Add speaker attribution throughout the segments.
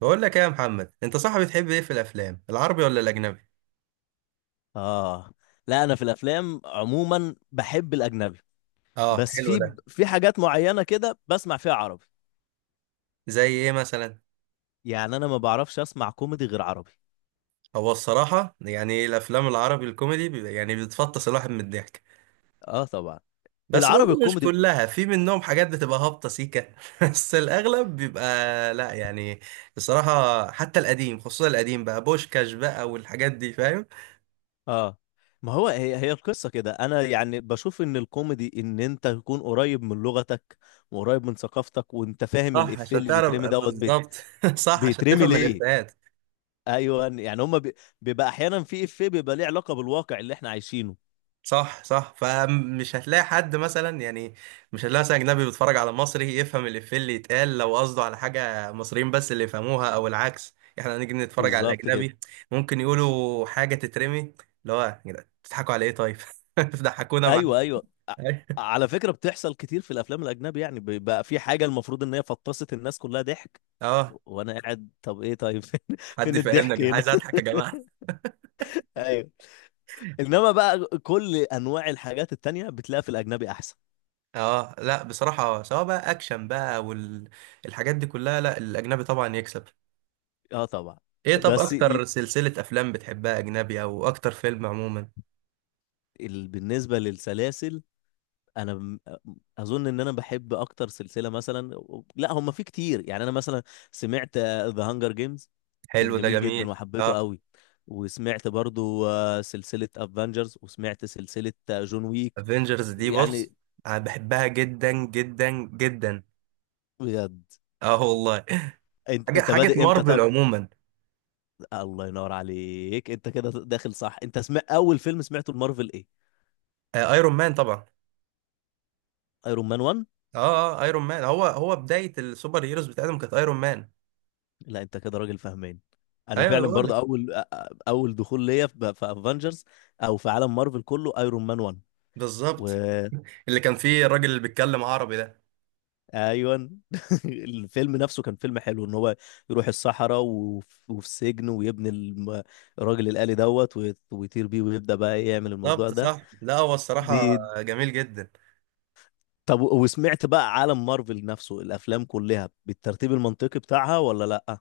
Speaker 1: بقول لك ايه يا محمد، انت صح؟ بتحب ايه في الافلام، العربي ولا الاجنبي؟
Speaker 2: اه. لا، انا في الافلام عموما بحب الاجنبي.
Speaker 1: اه
Speaker 2: بس
Speaker 1: حلو
Speaker 2: في
Speaker 1: ده.
Speaker 2: في حاجات معينه كده بسمع فيها عربي.
Speaker 1: زي ايه مثلا؟
Speaker 2: يعني انا ما بعرفش اسمع كوميدي غير عربي.
Speaker 1: هو الصراحه يعني الافلام العربي الكوميدي يعني بتفطس الواحد من الضحك.
Speaker 2: اه، طبعا.
Speaker 1: بس
Speaker 2: العربي
Speaker 1: برضه مش
Speaker 2: الكوميدي.
Speaker 1: كلها، في منهم حاجات بتبقى هابطه سيكه. بس الاغلب بيبقى. لا يعني. الصراحه حتى القديم، خصوصا القديم بقى، بوشكاش بقى والحاجات دي فاهم.
Speaker 2: اه، ما هو هي هي القصه كده، انا يعني بشوف ان الكوميدي ان انت تكون قريب من لغتك وقريب من ثقافتك وانت فاهم
Speaker 1: صح
Speaker 2: الافيه
Speaker 1: عشان
Speaker 2: اللي
Speaker 1: تعرف
Speaker 2: بيترمي
Speaker 1: بالظبط. صح عشان
Speaker 2: بيترمي
Speaker 1: تفهم
Speaker 2: ليه.
Speaker 1: الافيهات.
Speaker 2: ايوه يعني بيبقى احيانا في افيه بيبقى ليه علاقه بالواقع اللي احنا عايشينه.
Speaker 1: صح صح، فمش هتلاقي حد مثلا يعني. مش هتلاقي مثلا اجنبي بيتفرج على مصري يفهم الافيه اللي يتقال، لو قصده على حاجه مصريين بس اللي يفهموها، او العكس احنا نيجي نتفرج على
Speaker 2: بالظبط كده.
Speaker 1: الاجنبي ممكن يقولوا حاجه تترمي، اللي هو يا جدعان بتضحكوا على ايه طيب؟ ضحكونا معاك.
Speaker 2: ايوه، ايوه، على فكره بتحصل كتير في الافلام الاجنبي، يعني بقى في حاجه المفروض ان هي فطست الناس كلها ضحك،
Speaker 1: اه
Speaker 2: وانا قاعد طب ايه طيب؟ فين
Speaker 1: حد
Speaker 2: فين
Speaker 1: يفهمنا يا
Speaker 2: الضحك
Speaker 1: جدعان،
Speaker 2: هنا؟
Speaker 1: عايز اضحك يا جماعه.
Speaker 2: ايوه. انما بقى كل انواع الحاجات التانية بتلاقيها في الاجنبي احسن.
Speaker 1: اه لا بصراحه، سواء بقى اكشن بقى والحاجات دي كلها، لا الاجنبي طبعا يكسب.
Speaker 2: اه طبعا.
Speaker 1: ايه طب
Speaker 2: بس ي...
Speaker 1: اكتر سلسله افلام بتحبها اجنبي، او اكتر فيلم عموما؟
Speaker 2: بالنسبه للسلاسل، انا م- اظن ان انا بحب اكتر سلسله مثلا، لا هم في كتير. يعني انا مثلا سمعت ذا هانجر جيمز، كان
Speaker 1: حلو ده
Speaker 2: جميل
Speaker 1: جميل
Speaker 2: جدا
Speaker 1: اه.
Speaker 2: وحبيته قوي. وسمعت برضو سلسله افنجرز، وسمعت سلسله جون ويك.
Speaker 1: افنجرز دي
Speaker 2: يعني
Speaker 1: بص، انا بحبها جدا جدا جدا.
Speaker 2: بجد.
Speaker 1: اه والله.
Speaker 2: انت
Speaker 1: حاجه
Speaker 2: انت
Speaker 1: حاجه
Speaker 2: بادئ امتى
Speaker 1: مارفل
Speaker 2: طب؟
Speaker 1: عموما.
Speaker 2: الله ينور عليك، انت كده داخل صح. انت سمع اول فيلم سمعته المارفل ايه؟
Speaker 1: آه ايرون مان طبعا.
Speaker 2: ايرون مان 1.
Speaker 1: اه اه ايرون مان، هو بدايه السوبر هيروز بتاعتهم كانت ايرون مان.
Speaker 2: لا انت كده راجل فاهمان. انا
Speaker 1: ايوه انا
Speaker 2: فعلا
Speaker 1: بقول
Speaker 2: برضو
Speaker 1: لك.
Speaker 2: اول اول دخول ليا في افنجرز او في عالم مارفل كله ايرون مان 1. و
Speaker 1: بالظبط. اللي كان فيه الراجل اللي بيتكلم عربي ده.
Speaker 2: ايوه. الفيلم نفسه كان فيلم حلو، ان هو يروح الصحراء وفي سجن ويبني الراجل الآلي ويطير بيه ويبدأ بقى إيه يعمل الموضوع
Speaker 1: بالظبط
Speaker 2: ده
Speaker 1: صح، لا هو الصراحه
Speaker 2: دي.
Speaker 1: جميل جدا.
Speaker 2: طب وسمعت بقى عالم مارفل نفسه الافلام كلها بالترتيب المنطقي بتاعها ولا لا؟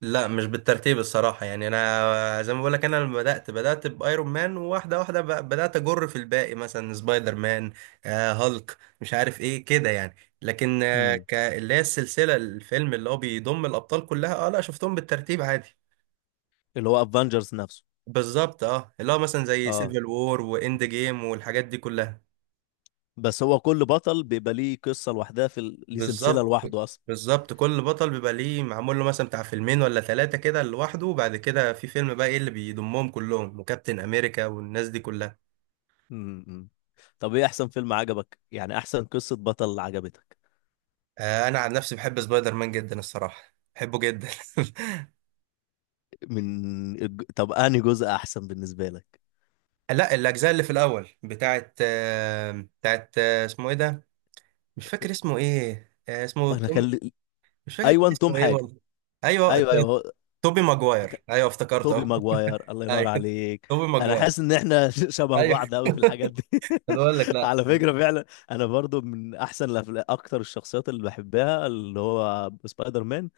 Speaker 1: لا مش بالترتيب الصراحة، يعني أنا زي ما بقولك أنا لما بدأت، بدأت بأيرون مان وواحدة واحدة بدأت أجر في الباقي، مثلا سبايدر مان. آه هالك مش عارف إيه كده يعني. لكن آه
Speaker 2: امم،
Speaker 1: اللي هي السلسلة، الفيلم اللي هو بيضم الأبطال كلها، أه لا شفتهم بالترتيب عادي.
Speaker 2: اللي هو افنجرز نفسه.
Speaker 1: بالظبط أه، اللي هو مثلا زي
Speaker 2: اه.
Speaker 1: سيفل وور وإند جيم والحاجات دي كلها.
Speaker 2: بس هو كل بطل بيبقى ليه قصة لوحدها ليه سلسلة
Speaker 1: بالظبط.
Speaker 2: لوحده اصلا.
Speaker 1: بالظبط كل بطل بيبقى ليه معمول له مثلا بتاع فيلمين ولا ثلاثة كده لوحده، وبعد كده في فيلم بقى إيه اللي بيضمهم كلهم وكابتن أمريكا والناس دي كلها.
Speaker 2: امم. طب ايه احسن فيلم عجبك، يعني احسن قصة بطل عجبتك؟
Speaker 1: آه، انا عن نفسي بحب سبايدر مان جدا، الصراحه بحبه جدا.
Speaker 2: طب انهي جزء احسن بالنسبه لك؟
Speaker 1: لا الاجزاء اللي في الاول بتاعت بتاعت اسمه ايه ده؟ مش فاكر اسمه ايه، اسمه
Speaker 2: انا
Speaker 1: توم.
Speaker 2: كان لي-
Speaker 1: مش فاكر كان
Speaker 2: ايوه، توم
Speaker 1: اسمه ايه
Speaker 2: حاجه.
Speaker 1: والله. ايوه
Speaker 2: ايوه ايوه هو.
Speaker 1: توبي ماجواير،
Speaker 2: ك-
Speaker 1: ايوه افتكرته
Speaker 2: توبي
Speaker 1: أهو.
Speaker 2: ماجواير، الله ينور
Speaker 1: ايوه
Speaker 2: عليك.
Speaker 1: توبي
Speaker 2: انا
Speaker 1: ماجواير.
Speaker 2: حاسس ان احنا شبه
Speaker 1: ايوه
Speaker 2: بعض قوي في الحاجات دي.
Speaker 1: أنا بقول لك لا.
Speaker 2: على فكره فعلا. انا برضو من احسن اكتر الشخصيات اللي بحبها اللي هو سبايدر مان.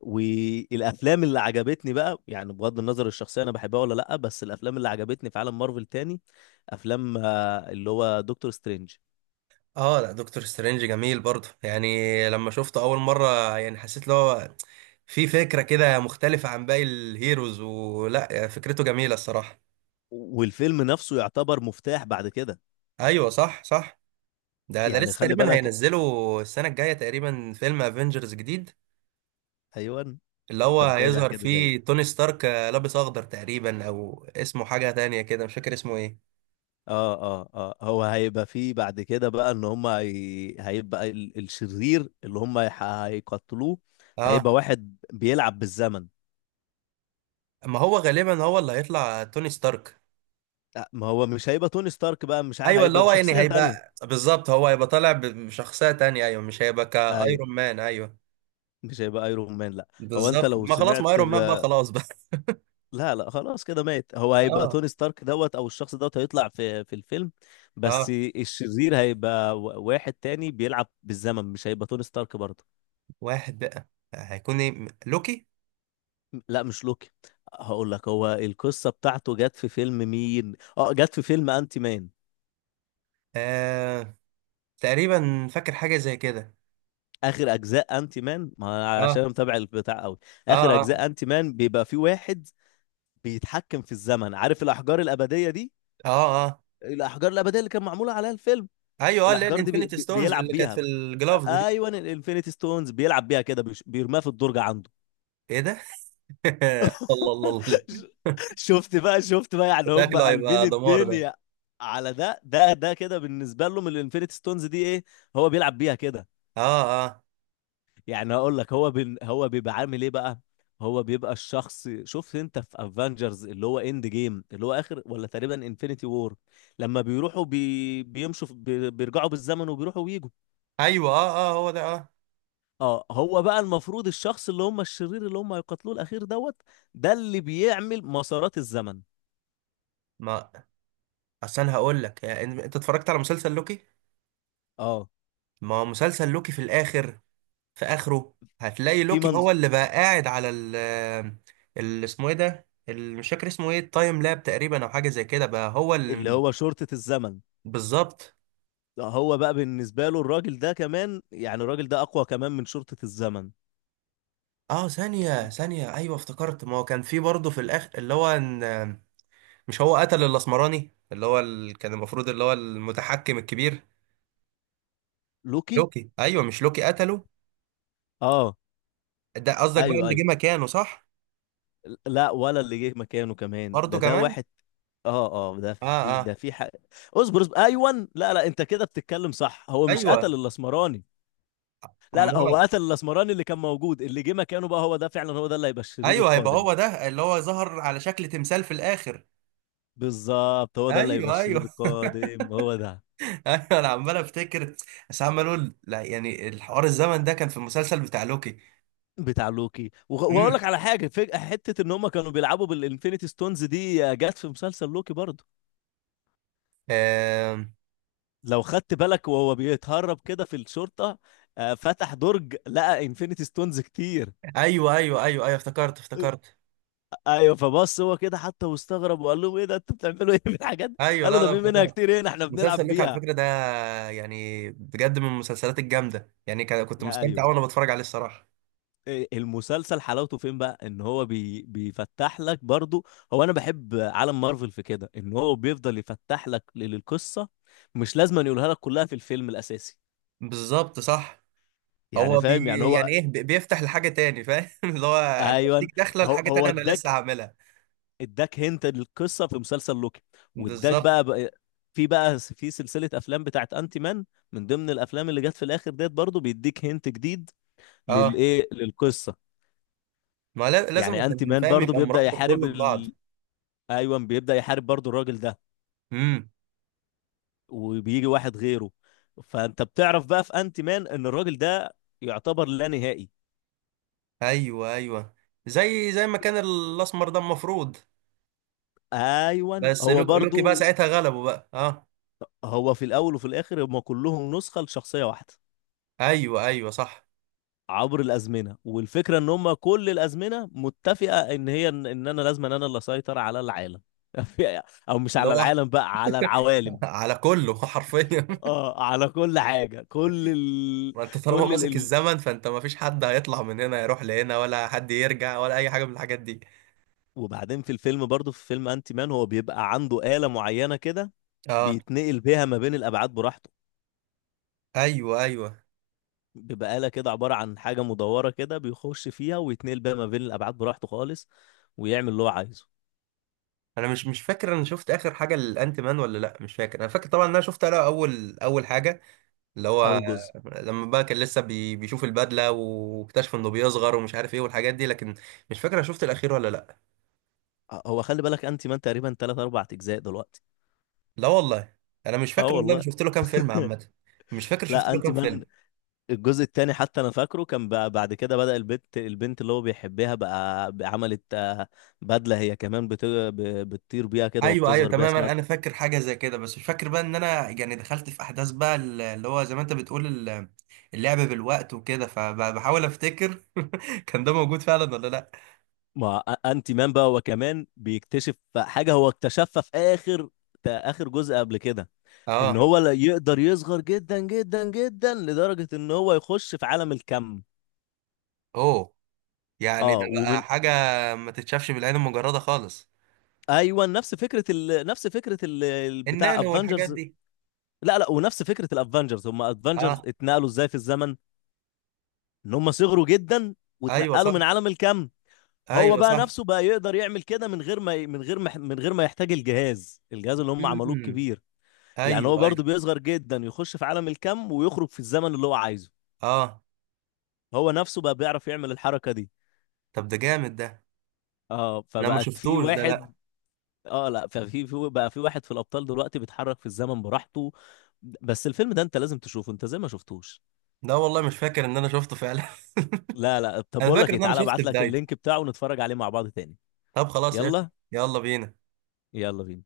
Speaker 2: والافلام اللي عجبتني بقى، يعني بغض النظر الشخصيه انا بحبها ولا لا، بس الافلام اللي عجبتني في عالم مارفل تاني، افلام اللي هو دكتور سترينج.
Speaker 1: اه لا دكتور سترينج جميل برضه يعني، لما شفته اول مره يعني حسيت اللي هو في فكره كده مختلفه عن باقي الهيروز، ولا فكرته جميله الصراحه.
Speaker 2: والفيلم نفسه يعتبر مفتاح بعد كده.
Speaker 1: ايوه صح صح. ده
Speaker 2: يعني
Speaker 1: لسه
Speaker 2: خلي
Speaker 1: تقريبا
Speaker 2: بالك.
Speaker 1: هينزلوا السنة الجاية تقريبا فيلم افنجرز جديد،
Speaker 2: ايوه.
Speaker 1: اللي هو
Speaker 2: انت متابع
Speaker 1: هيظهر
Speaker 2: كده زي.
Speaker 1: فيه توني ستارك لابس اخضر تقريبا، او اسمه حاجة تانية كده مش فاكر اسمه ايه.
Speaker 2: اه اه اه، هو هيبقى فيه بعد كده بقى ان هم هيبقى الشرير اللي هم هيقتلوه. هيبقى
Speaker 1: اه
Speaker 2: واحد بيلعب بالزمن.
Speaker 1: ما هو غالبا هو اللي هيطلع توني ستارك.
Speaker 2: ما هو مش هيبقى توني ستارك بقى، مش ع-
Speaker 1: ايوه اللي
Speaker 2: هيبقى
Speaker 1: هو يعني
Speaker 2: بشخصية تانية.
Speaker 1: هيبقى بالظبط، هو هيبقى طالع بشخصية تانية، ايوه مش هيبقى
Speaker 2: اي،
Speaker 1: كايرون مان ايوه.
Speaker 2: مش هيبقى ايرون مان لا. هو انت
Speaker 1: بالظبط،
Speaker 2: لو
Speaker 1: ما خلاص ما
Speaker 2: سمعت
Speaker 1: ايرون مان بقى
Speaker 2: ب...
Speaker 1: خلاص بقى.
Speaker 2: لا لا، خلاص كده مات. هو هيبقى
Speaker 1: اه
Speaker 2: توني ستارك او الشخص هيطلع في الفيلم بس.
Speaker 1: اه.
Speaker 2: الشرير هيبقى واحد تاني بيلعب بالزمن، مش هيبقى توني ستارك برضه.
Speaker 1: واحد بقى، هيكون ايه لوكي؟
Speaker 2: لا مش لوكي. هقول لك هو القصه بتاعته جت في فيلم مين، اه جت في فيلم انتي مان.
Speaker 1: آه تقريبا فاكر حاجة زي كده.
Speaker 2: اخر اجزاء انتي مان، ما أنا عشان
Speaker 1: اه
Speaker 2: أنا متابع البتاع قوي.
Speaker 1: اه
Speaker 2: اخر
Speaker 1: اه
Speaker 2: اجزاء انتي مان بيبقى في واحد بيتحكم في الزمن، عارف الاحجار الابديه دي؟
Speaker 1: اه اه.
Speaker 2: الاحجار الابديه اللي كان معموله عليها الفيلم.
Speaker 1: ايوه اه، اللي هي
Speaker 2: الاحجار دي
Speaker 1: الانفينيتي ستونز
Speaker 2: بيلعب
Speaker 1: اللي كانت في
Speaker 2: بيها.
Speaker 1: الجلافز دي.
Speaker 2: ايوه، الانفينيتي ستونز بيلعب بيها كده، بيرميها في الدرج عنده.
Speaker 1: ايه ده؟ الله الله الله.
Speaker 2: شفت بقى، شفت بقى، يعني هم
Speaker 1: شكله
Speaker 2: قلبين
Speaker 1: هيبقى دمار ده.
Speaker 2: الدنيا. على ده ده ده كده بالنسبه لهم الانفينيتي ستونز دي ايه، هو بيلعب بيها كده.
Speaker 1: اه اه.
Speaker 2: يعني هقول لك هو هو بيبقى عامل ايه بقى. هو بيبقى الشخص، شفت انت في افنجرز اللي هو اند جيم، اللي هو اخر ولا تقريبا انفينيتي وور، لما بيروحوا بيمشوا بيرجعوا بالزمن وبيروحوا ويجوا.
Speaker 1: ايوه اه اه هو ده اه.
Speaker 2: اه هو بقى المفروض الشخص اللي هم الشرير اللي هم هيقتلوه الاخير ده اللي بيعمل مسارات الزمن.
Speaker 1: ما اصل انا هقول لك يعني، انت اتفرجت على مسلسل لوكي؟
Speaker 2: اه.
Speaker 1: ما هو مسلسل لوكي في الاخر، في اخره هتلاقي
Speaker 2: في
Speaker 1: لوكي
Speaker 2: منظ...
Speaker 1: هو اللي بقى قاعد على ال اسمه ايه ده؟ مش فاكر اسمه ايه، التايم لاب تقريبا او حاجه زي كده، بقى هو
Speaker 2: اللي
Speaker 1: اللي.
Speaker 2: هو شرطة الزمن.
Speaker 1: بالظبط.
Speaker 2: هو بقى بالنسبة له الراجل ده كمان، يعني الراجل ده أقوى كمان من شرطة الزمن.
Speaker 1: اه ثانيه ثانيه ايوه افتكرت، ما هو كان في برضه في الاخر اللي هو إن، مش هو قتل الاسمراني اللي هو كان المفروض اللي هو المتحكم الكبير؟
Speaker 2: لوكي،
Speaker 1: لوكي، ايوه مش لوكي قتله.
Speaker 2: اه.
Speaker 1: ده قصدك بقى
Speaker 2: ايوه
Speaker 1: اللي
Speaker 2: ايوه.
Speaker 1: جه مكانه صح.
Speaker 2: لا ولا اللي جه مكانه كمان
Speaker 1: برضه
Speaker 2: ده ده
Speaker 1: كمان.
Speaker 2: واحد. اه اه، ده
Speaker 1: اه
Speaker 2: في ده
Speaker 1: اه
Speaker 2: في حق. اصبر اصبر، ايوه، لا لا، انت كده بتتكلم صح، هو مش قتل
Speaker 1: ايوه.
Speaker 2: الاسمراني. لا لا هو
Speaker 1: امال،
Speaker 2: قتل الاسمراني اللي كان موجود، اللي جه مكانه بقى هو ده فعلا، هو ده اللي هيبقى الشرير
Speaker 1: ايوه هيبقى
Speaker 2: القادم.
Speaker 1: هو ده اللي هو ظهر على شكل تمثال في الاخر.
Speaker 2: بالظبط هو ده اللي هيبقى
Speaker 1: ايوه
Speaker 2: الشرير
Speaker 1: ايوه.
Speaker 2: القادم هو ده.
Speaker 1: ايوه انا عمال افتكر، بس عمال اقول لا يعني الحوار الزمن ده كان في المسلسل بتاع لوكي.
Speaker 2: بتاع لوكي. واقول
Speaker 1: امم.
Speaker 2: لك على حاجه، فجاه حته ان هم كانوا بيلعبوا بالانفينيتي ستونز دي جت في مسلسل لوكي برضه.
Speaker 1: آه...
Speaker 2: لو خدت بالك وهو بيتهرب كده في الشرطه، فتح درج لقى انفينيتي ستونز كتير.
Speaker 1: ايوه ايوه ايوه ايوه افتكرت افتكرت.
Speaker 2: ايوه فبص هو كده حتى واستغرب وقال لهم ايه ده انتوا بتعملوا ايه بالحاجات دي؟
Speaker 1: ايوه
Speaker 2: قالوا
Speaker 1: لا
Speaker 2: ده
Speaker 1: لا
Speaker 2: في منها
Speaker 1: افتكرت.
Speaker 2: كتير هنا احنا
Speaker 1: مسلسل
Speaker 2: بنلعب
Speaker 1: لوك على
Speaker 2: بيها.
Speaker 1: فكرة ده يعني بجد من المسلسلات الجامدة يعني كنت مستمتع
Speaker 2: ايوه.
Speaker 1: وانا بتفرج عليه الصراحة.
Speaker 2: المسلسل حلاوته فين بقى، ان هو بيفتح لك برضو. هو انا بحب عالم مارفل في كده ان هو بيفضل يفتح لك القصه، مش لازم أن يقولها لك كلها في الفيلم الاساسي.
Speaker 1: بالظبط صح.
Speaker 2: يعني
Speaker 1: هو بي
Speaker 2: فاهم يعني
Speaker 1: يعني
Speaker 2: هو.
Speaker 1: ايه بيفتح لحاجة تاني فاهم. اللي هو انا بديك
Speaker 2: ايوه.
Speaker 1: داخلة
Speaker 2: هو
Speaker 1: لحاجة
Speaker 2: هو
Speaker 1: تانية، انا لسه
Speaker 2: اداك.
Speaker 1: هعملها.
Speaker 2: اداك هنت للقصه في مسلسل لوكي. واداك
Speaker 1: بالظبط.
Speaker 2: بقى, بقى في بقى في سلسله افلام بتاعت انتي مان، من ضمن الافلام اللي جت في الاخر ديت برضو بيديك هنت جديد
Speaker 1: اه
Speaker 2: للايه للقصه.
Speaker 1: ما لازم
Speaker 2: يعني انتي
Speaker 1: عشان
Speaker 2: مان
Speaker 1: فاهم
Speaker 2: برضو
Speaker 1: يبقى
Speaker 2: بيبدا
Speaker 1: مربط
Speaker 2: يحارب
Speaker 1: كله ببعض.
Speaker 2: ايوه، بيبدا يحارب برضو الراجل ده،
Speaker 1: امم.
Speaker 2: وبيجي واحد غيره. فانت بتعرف بقى في انت مان ان الراجل ده يعتبر لا نهائي.
Speaker 1: ايوه ايوه، زي ما كان الاسمر ده المفروض.
Speaker 2: ايوه
Speaker 1: بس
Speaker 2: هو
Speaker 1: لوكي بقى
Speaker 2: برضو.
Speaker 1: ساعتها غلبه بقى اه.
Speaker 2: هو في الاول وفي الاخر هم كلهم نسخه لشخصيه واحده
Speaker 1: ايوه ايوه صح.
Speaker 2: عبر الازمنه، والفكره ان هم كل الازمنه متفقه ان هي ان إن انا لازم انا اللي اسيطر على العالم. او مش
Speaker 1: اللي
Speaker 2: على
Speaker 1: هو
Speaker 2: العالم بقى، على العوالم.
Speaker 1: على كله حرفيا.
Speaker 2: اه على كل حاجه،
Speaker 1: ما انت طالما
Speaker 2: كل
Speaker 1: ماسك
Speaker 2: ال...
Speaker 1: الزمن، فانت ما فيش حد هيطلع من هنا يروح لهنا، ولا حد يرجع ولا اي حاجه من الحاجات دي.
Speaker 2: وبعدين في الفيلم برضه في فيلم انتي مان هو بيبقى عنده آلة معينة كده،
Speaker 1: اه
Speaker 2: بيتنقل بيها ما بين الأبعاد براحته.
Speaker 1: ايوه ايوه.
Speaker 2: بيبقى آلة كده عبارة عن حاجة مدورة كده، بيخش فيها ويتنقل بيها ما بين الأبعاد براحته خالص، ويعمل اللي هو عايزه.
Speaker 1: انا مش فاكر انا شفت اخر حاجه للانت مان ولا لا، مش فاكر. انا فاكر طبعا ان انا شفت انا اول اول حاجه اللي هو
Speaker 2: أول جزء.
Speaker 1: لما بقى كان لسه بيشوف البدله واكتشف انه بيصغر ومش عارف ايه والحاجات دي، لكن مش فاكر انا شفت الاخير ولا لا.
Speaker 2: هو خلي بالك انتي مان تقريبا تلات أربع أجزاء دلوقتي.
Speaker 1: لا والله انا مش
Speaker 2: اه
Speaker 1: فاكر والله انا
Speaker 2: والله.
Speaker 1: شفت له كام فيلم عامه. مش فاكر شفت
Speaker 2: لا
Speaker 1: له
Speaker 2: انتي
Speaker 1: كام
Speaker 2: مان
Speaker 1: فيلم.
Speaker 2: الجزء التاني حتى انا فاكره، كان بقى بعد كده بدأ البنت البنت اللي هو بيحبها بقى بقى عملت بدلة، هي كمان بتطير بيها كده
Speaker 1: ايوه ايوه
Speaker 2: وبتصغر بيها
Speaker 1: تماما
Speaker 2: اسمها.
Speaker 1: انا فاكر حاجه زي كده، بس مش فاكر بقى ان انا يعني دخلت في احداث بقى اللي هو زي ما انت بتقول اللعب بالوقت وكده، فبحاول افتكر كان ده موجود فعلا ولا لا.
Speaker 2: ما أ- انتي مان بقى هو كمان بيكتشف حاجه هو اكتشفها في اخر اخر جزء قبل كده،
Speaker 1: اه
Speaker 2: ان هو لا يقدر يصغر جدا جدا جدا لدرجه ان هو يخش في عالم الكم.
Speaker 1: اوه. يعني
Speaker 2: اه
Speaker 1: ده بقى
Speaker 2: ومن.
Speaker 1: حاجه ما تتشافش بالعين المجرده خالص.
Speaker 2: ايوه نفس فكره نفس فكره بتاع
Speaker 1: النانو والحاجات
Speaker 2: افنجرز.
Speaker 1: دي.
Speaker 2: لا لا، ونفس فكره الافنجرز هم افنجرز
Speaker 1: اه
Speaker 2: اتنقلوا ازاي في الزمن. ان هم صغروا جدا
Speaker 1: ايوه
Speaker 2: واتنقلوا
Speaker 1: صح
Speaker 2: من عالم الكم. هو
Speaker 1: ايوه
Speaker 2: بقى
Speaker 1: صح.
Speaker 2: نفسه بقى يقدر يعمل كده من غير ما من غير ما من غير ما يحتاج الجهاز الجهاز اللي هم عملوه
Speaker 1: امم
Speaker 2: الكبير. يعني
Speaker 1: ايوه
Speaker 2: هو
Speaker 1: ايوه
Speaker 2: برضه بيصغر جدا يخش في عالم الكم ويخرج في الزمن اللي هو عايزه.
Speaker 1: اه.
Speaker 2: هو نفسه بقى بيعرف يعمل الحركة دي.
Speaker 1: طب ده جامد ده.
Speaker 2: اه
Speaker 1: انا ما
Speaker 2: فبقت في
Speaker 1: شفتوش ده لا.
Speaker 2: واحد. اه لا، ففي في بقى في واحد في الأبطال دلوقتي بيتحرك في الزمن براحته، بس الفيلم ده انت لازم تشوفه انت زي ما شفتوش.
Speaker 1: ده والله مش فاكر ان انا شفته فعلا.
Speaker 2: لا لا، طب
Speaker 1: انا
Speaker 2: بقول لك
Speaker 1: فاكر
Speaker 2: ايه،
Speaker 1: ان انا
Speaker 2: تعالى
Speaker 1: شفت
Speaker 2: ابعت لك
Speaker 1: بدايته.
Speaker 2: اللينك بتاعه ونتفرج عليه مع بعض تاني.
Speaker 1: طب خلاص قشطة.
Speaker 2: يلا.
Speaker 1: يلا بينا.
Speaker 2: يلا بينا.